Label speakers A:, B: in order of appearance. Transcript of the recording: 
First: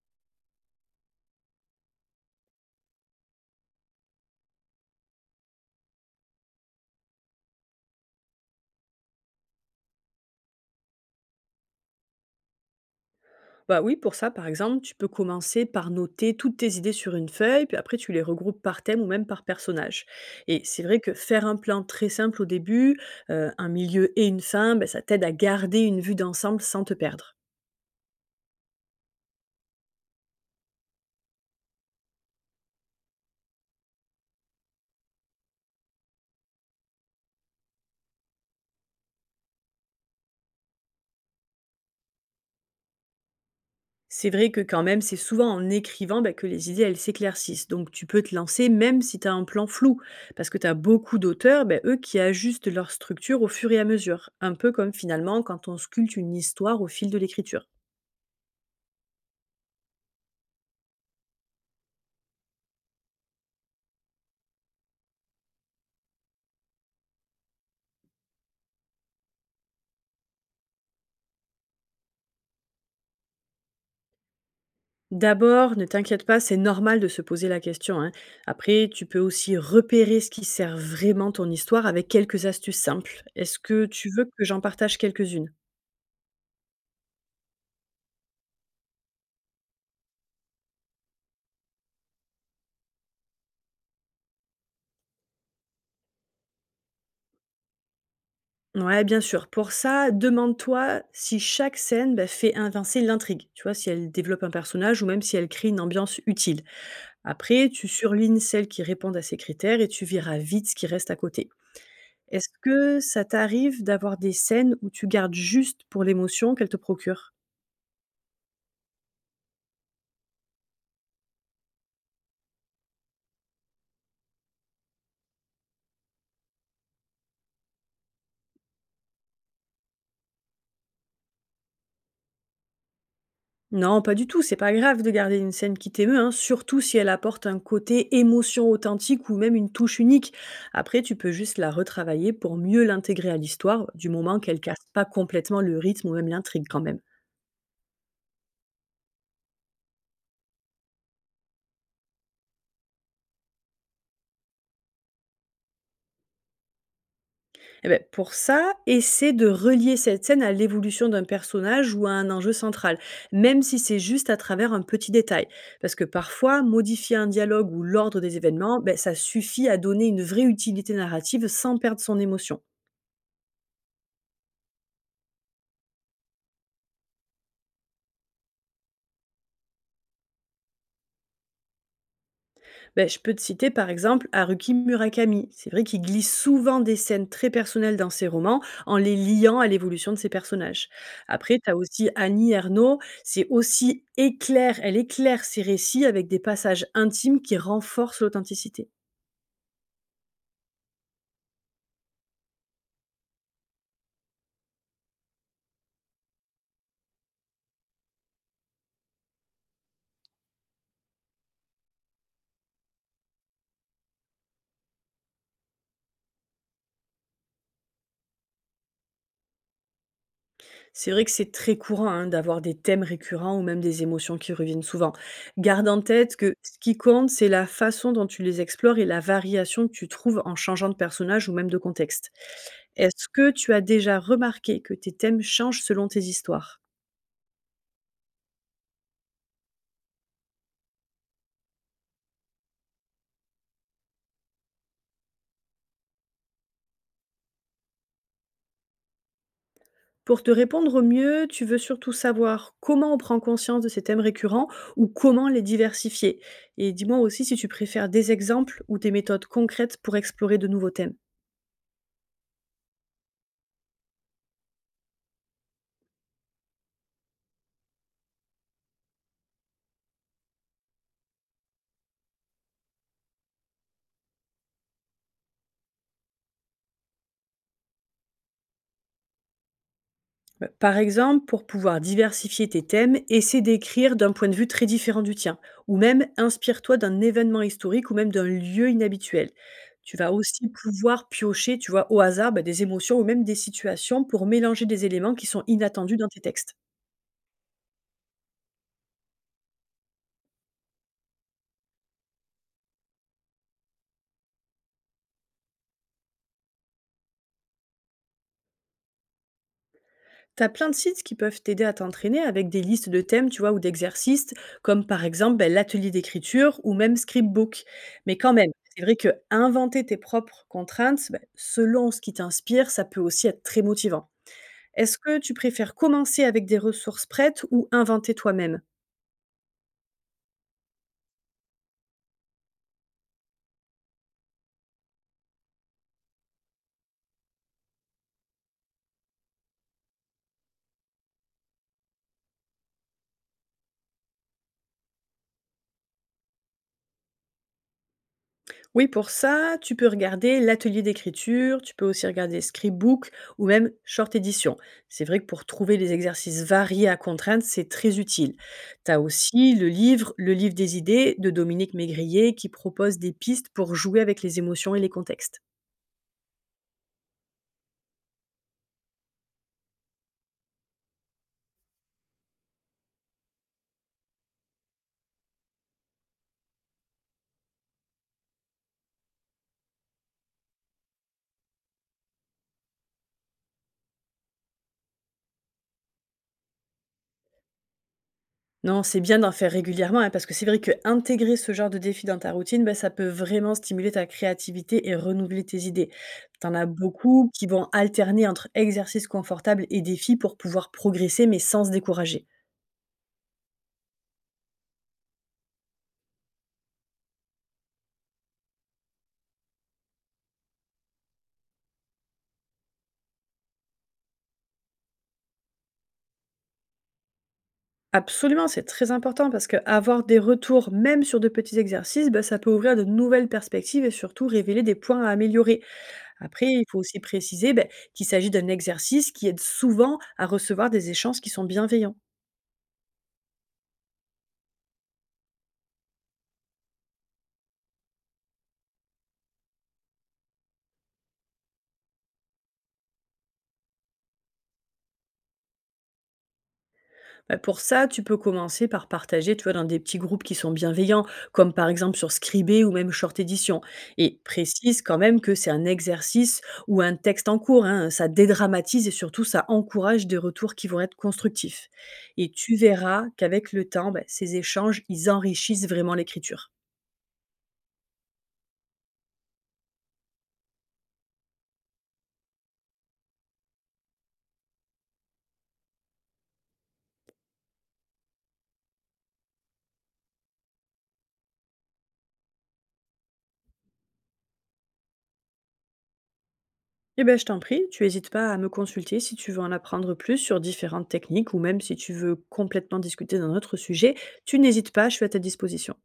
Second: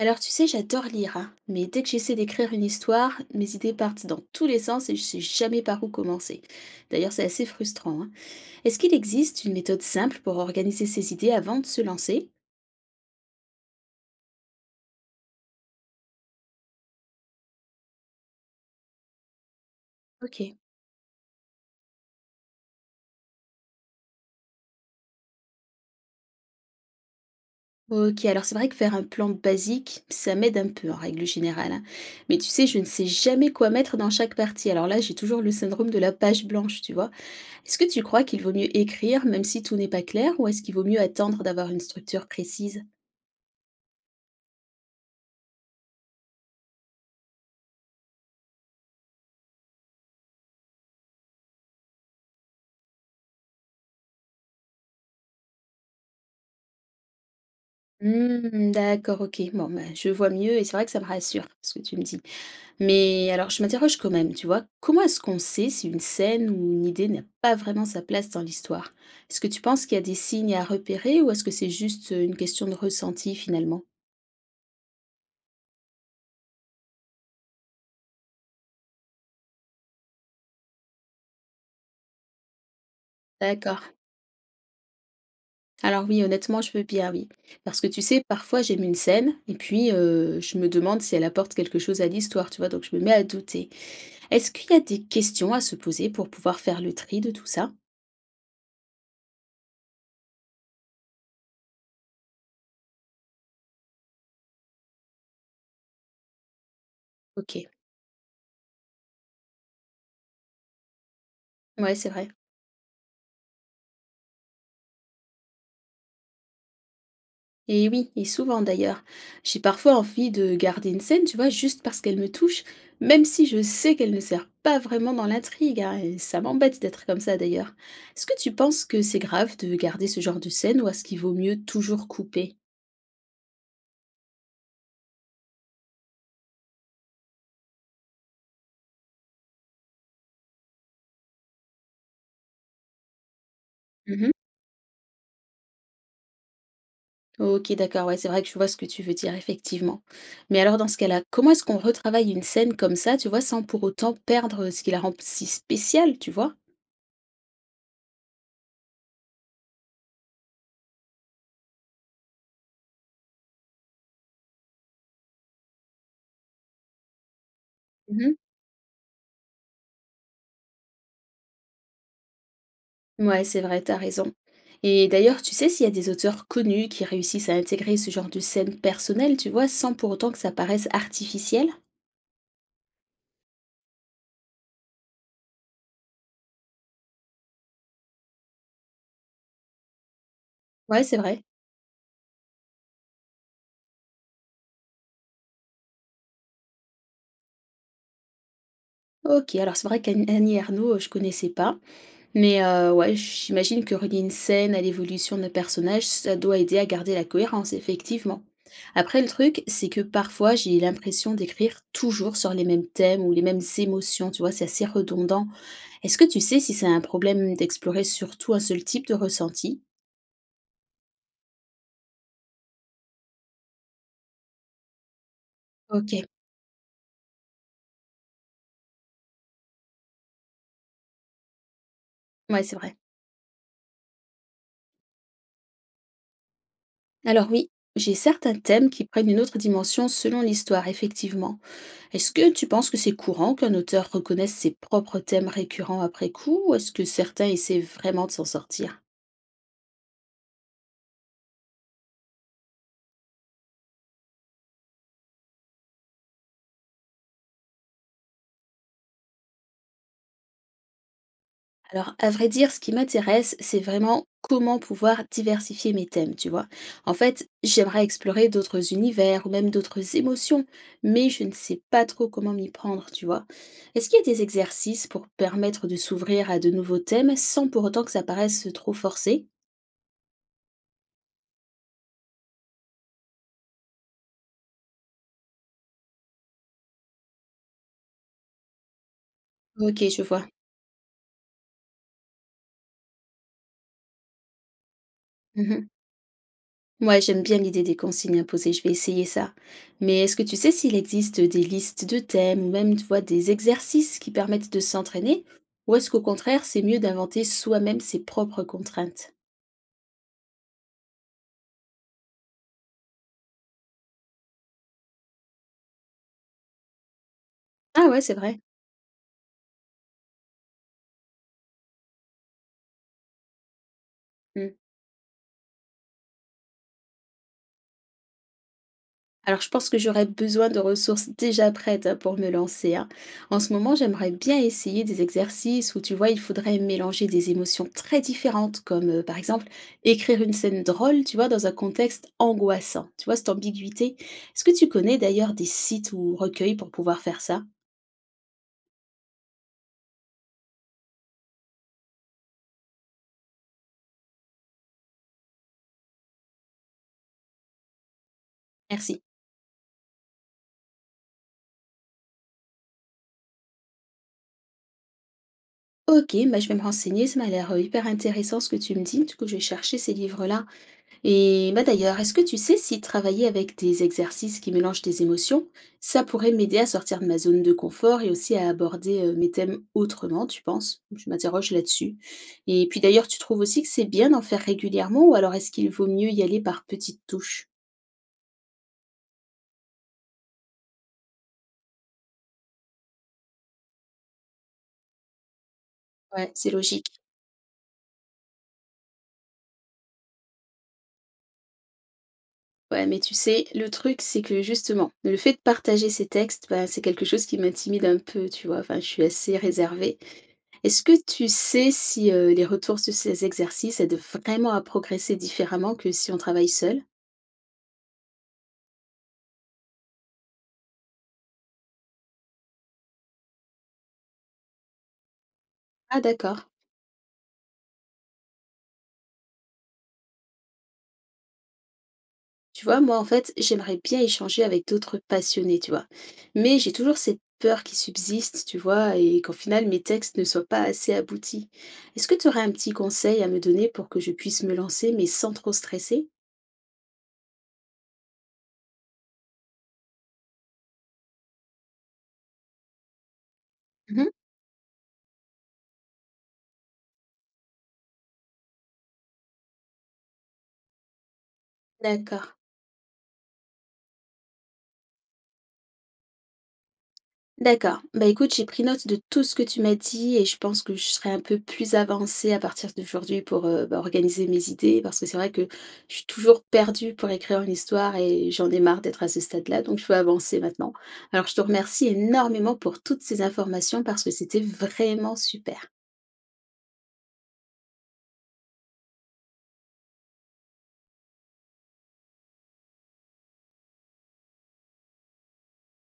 A: Alors tu sais, j'adore lire, hein, mais dès que j'essaie d'écrire une histoire, mes idées partent dans tous les sens et je sais jamais par où commencer. D'ailleurs, c'est assez frustrant, hein. Est-ce qu'il existe une méthode simple pour organiser ses idées avant de se lancer?
B: Bah oui, pour ça, par exemple, tu peux commencer par noter toutes tes idées sur une feuille, puis après tu les regroupes par thème ou même par personnage.
A: Ok.
B: Et c'est vrai que faire un plan très simple au début, un milieu et une fin, bah, ça t'aide à garder une vue d'ensemble sans te perdre.
A: Ok, alors c'est vrai que faire un plan basique, ça m'aide un peu en règle générale, hein. Mais tu sais, je ne sais jamais quoi mettre dans chaque partie. Alors là, j'ai toujours le syndrome de la page blanche, tu vois. Est-ce que tu crois qu'il vaut mieux écrire même si tout n'est pas clair, ou est-ce qu'il vaut mieux attendre d'avoir une structure précise?
B: C'est vrai que quand même, c'est souvent en écrivant bah, que les idées, elles s'éclaircissent. Donc tu peux te lancer même si tu as un plan flou, parce que tu as beaucoup d'auteurs, bah, eux, qui ajustent leur structure au fur et à mesure, un peu comme finalement quand on sculpte une histoire au fil de l'écriture.
A: Mmh, d'accord, OK. Bon, ben, je vois mieux et c'est vrai que ça me rassure, ce que tu me dis. Mais alors, je m'interroge quand même, tu vois, comment est-ce qu'on sait si une scène ou une idée n'a pas vraiment sa place dans l'histoire? Est-ce que tu penses qu'il y a des signes à repérer ou est-ce que c'est juste une question de ressenti finalement?
B: D'abord, ne t'inquiète pas, c'est normal de se poser la question, hein. Après, tu peux aussi repérer ce qui sert vraiment ton histoire avec quelques astuces simples. Est-ce que
A: D'accord.
B: tu veux que j'en partage quelques-unes?
A: Alors oui, honnêtement, je veux bien, oui. Parce que tu sais, parfois j'aime une scène et puis je me demande si elle apporte quelque chose à l'histoire, tu vois, donc je me mets à douter. Est-ce qu'il y a des questions à se poser pour pouvoir faire le tri de tout ça?
B: Ouais, bien sûr. Pour ça, demande-toi si chaque scène bah, fait avancer l'intrigue. Tu vois, si elle développe un personnage ou même si elle crée une ambiance utile.
A: Ok,
B: Après, tu surlignes celles qui répondent à ces critères et tu verras vite ce qui reste à côté.
A: ouais, c'est vrai.
B: Est-ce que ça t'arrive d'avoir des scènes où tu gardes juste pour l'émotion qu'elles te procurent?
A: Et oui, et souvent d'ailleurs. J'ai parfois envie de garder une scène, tu vois, juste parce qu'elle me touche, même si je sais qu'elle ne sert pas vraiment dans l'intrigue, hein, et ça m'embête d'être comme ça d'ailleurs. Est-ce que tu penses que c'est grave de garder ce genre de scène ou est-ce qu'il vaut mieux toujours couper?
B: Non, pas du tout, c'est pas grave de garder une scène qui t'émeut, hein, surtout si elle apporte un côté émotion authentique ou même une touche unique. Après, tu peux juste la retravailler pour mieux l'intégrer à l'histoire, du
A: Mhm.
B: moment qu'elle casse pas complètement le rythme ou même l'intrigue quand même.
A: Ok, d'accord, ouais, c'est vrai que je vois ce que tu veux dire, effectivement. Mais alors dans ce cas-là, comment est-ce qu'on retravaille une scène comme ça, tu vois, sans pour autant perdre ce qui la rend si spéciale, tu vois?
B: Eh ben, pour ça, essaie de relier cette scène à l'évolution d'un personnage ou à un enjeu central, même si c'est juste à travers un petit détail. Parce que parfois, modifier un dialogue ou l'ordre des événements, ben, ça suffit à donner une vraie utilité narrative sans perdre son émotion.
A: Ouais c'est vrai, t'as raison. Et d'ailleurs, tu sais s'il y a des auteurs connus qui réussissent à intégrer ce genre de scène personnelle, tu vois, sans pour autant que ça paraisse artificiel?
B: Ben je peux te citer par exemple Haruki Murakami. C'est vrai qu'il glisse souvent des scènes très personnelles dans ses romans en les liant à l'évolution de ses personnages.
A: Ouais, c'est vrai.
B: Après, tu as aussi Annie Ernaux. C'est aussi éclair, elle éclaire ses récits avec des passages intimes qui renforcent l'authenticité.
A: OK, alors c'est vrai qu'Annie Ernaux, je connaissais pas, mais ouais, j'imagine que relier une scène à l'évolution d'un personnage, ça doit aider à garder la cohérence, effectivement. Après, le truc, c'est que parfois, j'ai l'impression d'écrire toujours sur les mêmes thèmes ou les mêmes émotions, tu vois? C'est assez redondant. Est-ce que tu sais si c'est un problème d'explorer surtout un seul type de ressenti?
B: C'est vrai que c'est très courant hein, d'avoir des thèmes récurrents ou même des émotions qui reviennent souvent. Garde en
A: OK,
B: tête que ce qui compte, c'est la façon dont tu les explores et la variation que tu trouves en changeant de personnage ou même de contexte.
A: ouais, c'est vrai.
B: Est-ce que tu as déjà remarqué que tes thèmes changent selon tes histoires?
A: Alors oui, j'ai certains thèmes qui prennent une autre dimension selon l'histoire, effectivement. Est-ce que tu penses que c'est courant qu'un auteur reconnaisse ses propres thèmes récurrents après coup, ou est-ce que certains essaient vraiment de s'en sortir?
B: Pour te répondre au mieux, tu veux surtout savoir comment on prend conscience de ces thèmes récurrents ou comment les diversifier. Et dis-moi aussi si tu préfères des exemples ou des méthodes concrètes pour explorer de nouveaux thèmes.
A: Alors, à vrai dire, ce qui m'intéresse, c'est vraiment comment pouvoir diversifier mes thèmes, tu vois. En fait, j'aimerais explorer d'autres univers ou même d'autres émotions, mais je ne sais pas trop comment m'y prendre, tu vois. Est-ce qu'il y a des exercices pour permettre de s'ouvrir à de nouveaux thèmes sans pour autant que ça paraisse trop forcé?
B: Bah, par exemple, pour pouvoir diversifier tes thèmes, essaie d'écrire d'un point de vue très différent du tien, ou même inspire-toi d'un événement historique ou même d'un lieu inhabituel.
A: Ok,
B: Tu
A: je
B: vas
A: vois.
B: aussi pouvoir piocher, tu vois, au hasard, bah, des émotions ou même des situations pour mélanger des éléments qui sont inattendus dans tes textes.
A: Moi, j'aime bien l'idée des consignes imposées, je vais essayer ça. Mais est-ce que tu sais s'il existe des listes de thèmes ou même, tu vois, des exercices qui permettent de s'entraîner? Ou est-ce qu'au contraire, c'est mieux d'inventer soi-même ses propres contraintes?
B: T'as plein de sites qui peuvent t'aider à t'entraîner avec des listes de thèmes, tu vois, ou d'exercices, comme par exemple ben, l'atelier d'écriture ou même Scriptbook.
A: Ah ouais, c'est
B: Mais quand
A: vrai.
B: même, c'est vrai que inventer tes propres contraintes, ben, selon ce qui t'inspire, ça peut aussi être très motivant. Est-ce que tu préfères commencer avec des ressources prêtes ou inventer toi-même?
A: Alors, je pense que j'aurais besoin de ressources déjà prêtes hein, pour me lancer, hein. En ce moment, j'aimerais bien essayer des exercices où, tu vois, il faudrait mélanger des émotions très différentes, comme par exemple écrire une scène drôle, tu vois, dans un contexte angoissant. Tu vois, cette ambiguïté. Est-ce que tu connais d'ailleurs des sites ou recueils pour pouvoir faire ça?
B: Oui, pour ça, tu peux regarder l'atelier d'écriture, tu peux aussi regarder Scribook ou même Short Edition. C'est vrai que pour trouver des exercices variés à contrainte, c'est très utile. Tu as
A: Merci.
B: aussi le livre Le livre des idées de Dominique Maigrier qui propose des pistes pour jouer avec les émotions et les contextes.
A: Ok, bah, je vais me renseigner, ça m'a l'air hyper intéressant ce que tu me dis. Du coup, je vais chercher ces livres-là. Et bah d'ailleurs, est-ce que tu sais si travailler avec des exercices qui mélangent tes émotions, ça pourrait m'aider à sortir de ma zone de confort et aussi à aborder mes thèmes autrement, tu penses? Je m'interroge là-dessus. Et puis d'ailleurs, tu trouves aussi que c'est bien d'en faire régulièrement ou alors est-ce qu'il vaut mieux y aller par petites touches?
B: Non, c'est bien d'en faire régulièrement, hein, parce que c'est vrai que intégrer ce genre de défi dans ta routine, ben, ça peut vraiment stimuler ta créativité et renouveler tes idées.
A: Ouais, c'est
B: T'en as
A: logique.
B: beaucoup qui vont alterner entre exercices confortables et défis pour pouvoir progresser, mais sans se décourager.
A: Ouais, mais tu sais, le truc, c'est que justement, le fait de partager ces textes, bah, c'est quelque chose qui m'intimide un peu, tu vois. Enfin, je suis assez réservée. Est-ce que tu sais si les retours sur ces exercices aident vraiment à progresser différemment que si on travaille seul?
B: Absolument, c'est très important parce que avoir des retours, même sur de petits exercices, ben, ça peut ouvrir de nouvelles perspectives et surtout révéler des points à améliorer.
A: Ah,
B: Après,
A: d'accord.
B: il faut aussi préciser bah, qu'il s'agit d'un exercice qui aide souvent à recevoir des échanges qui sont bienveillants.
A: Tu vois, moi, en fait, j'aimerais bien échanger avec d'autres passionnés, tu vois. Mais j'ai toujours cette peur qui subsiste, tu vois, et qu'au final, mes textes ne soient pas assez aboutis. Est-ce que tu aurais un petit conseil à me donner pour que je puisse me lancer, mais sans trop stresser?
B: Bah, pour ça, tu peux commencer par partager, tu vois, dans des petits groupes qui sont bienveillants, comme par exemple sur Scribé ou même Short Edition.
A: Mhm.
B: Et précise quand même que c'est un exercice ou un texte en cours, hein. Ça dédramatise et surtout, ça encourage des retours qui vont être constructifs.
A: D'accord.
B: Et tu verras qu'avec le temps, bah, ces échanges, ils enrichissent vraiment l'écriture.
A: D'accord. Bah, écoute, j'ai pris note de tout ce que tu m'as dit et je pense que je serai un peu plus avancée à partir d'aujourd'hui pour bah, organiser mes idées parce que c'est vrai que je suis toujours perdue pour écrire une histoire et j'en ai marre d'être à ce stade-là, donc je veux avancer maintenant. Alors, je te remercie énormément pour toutes ces informations parce que c'était vraiment super.
B: Eh ben, je t'en prie, tu n'hésites pas à me consulter si tu veux en apprendre plus sur différentes techniques ou même si tu veux complètement discuter d'un autre sujet, tu n'hésites pas, je suis à ta disposition.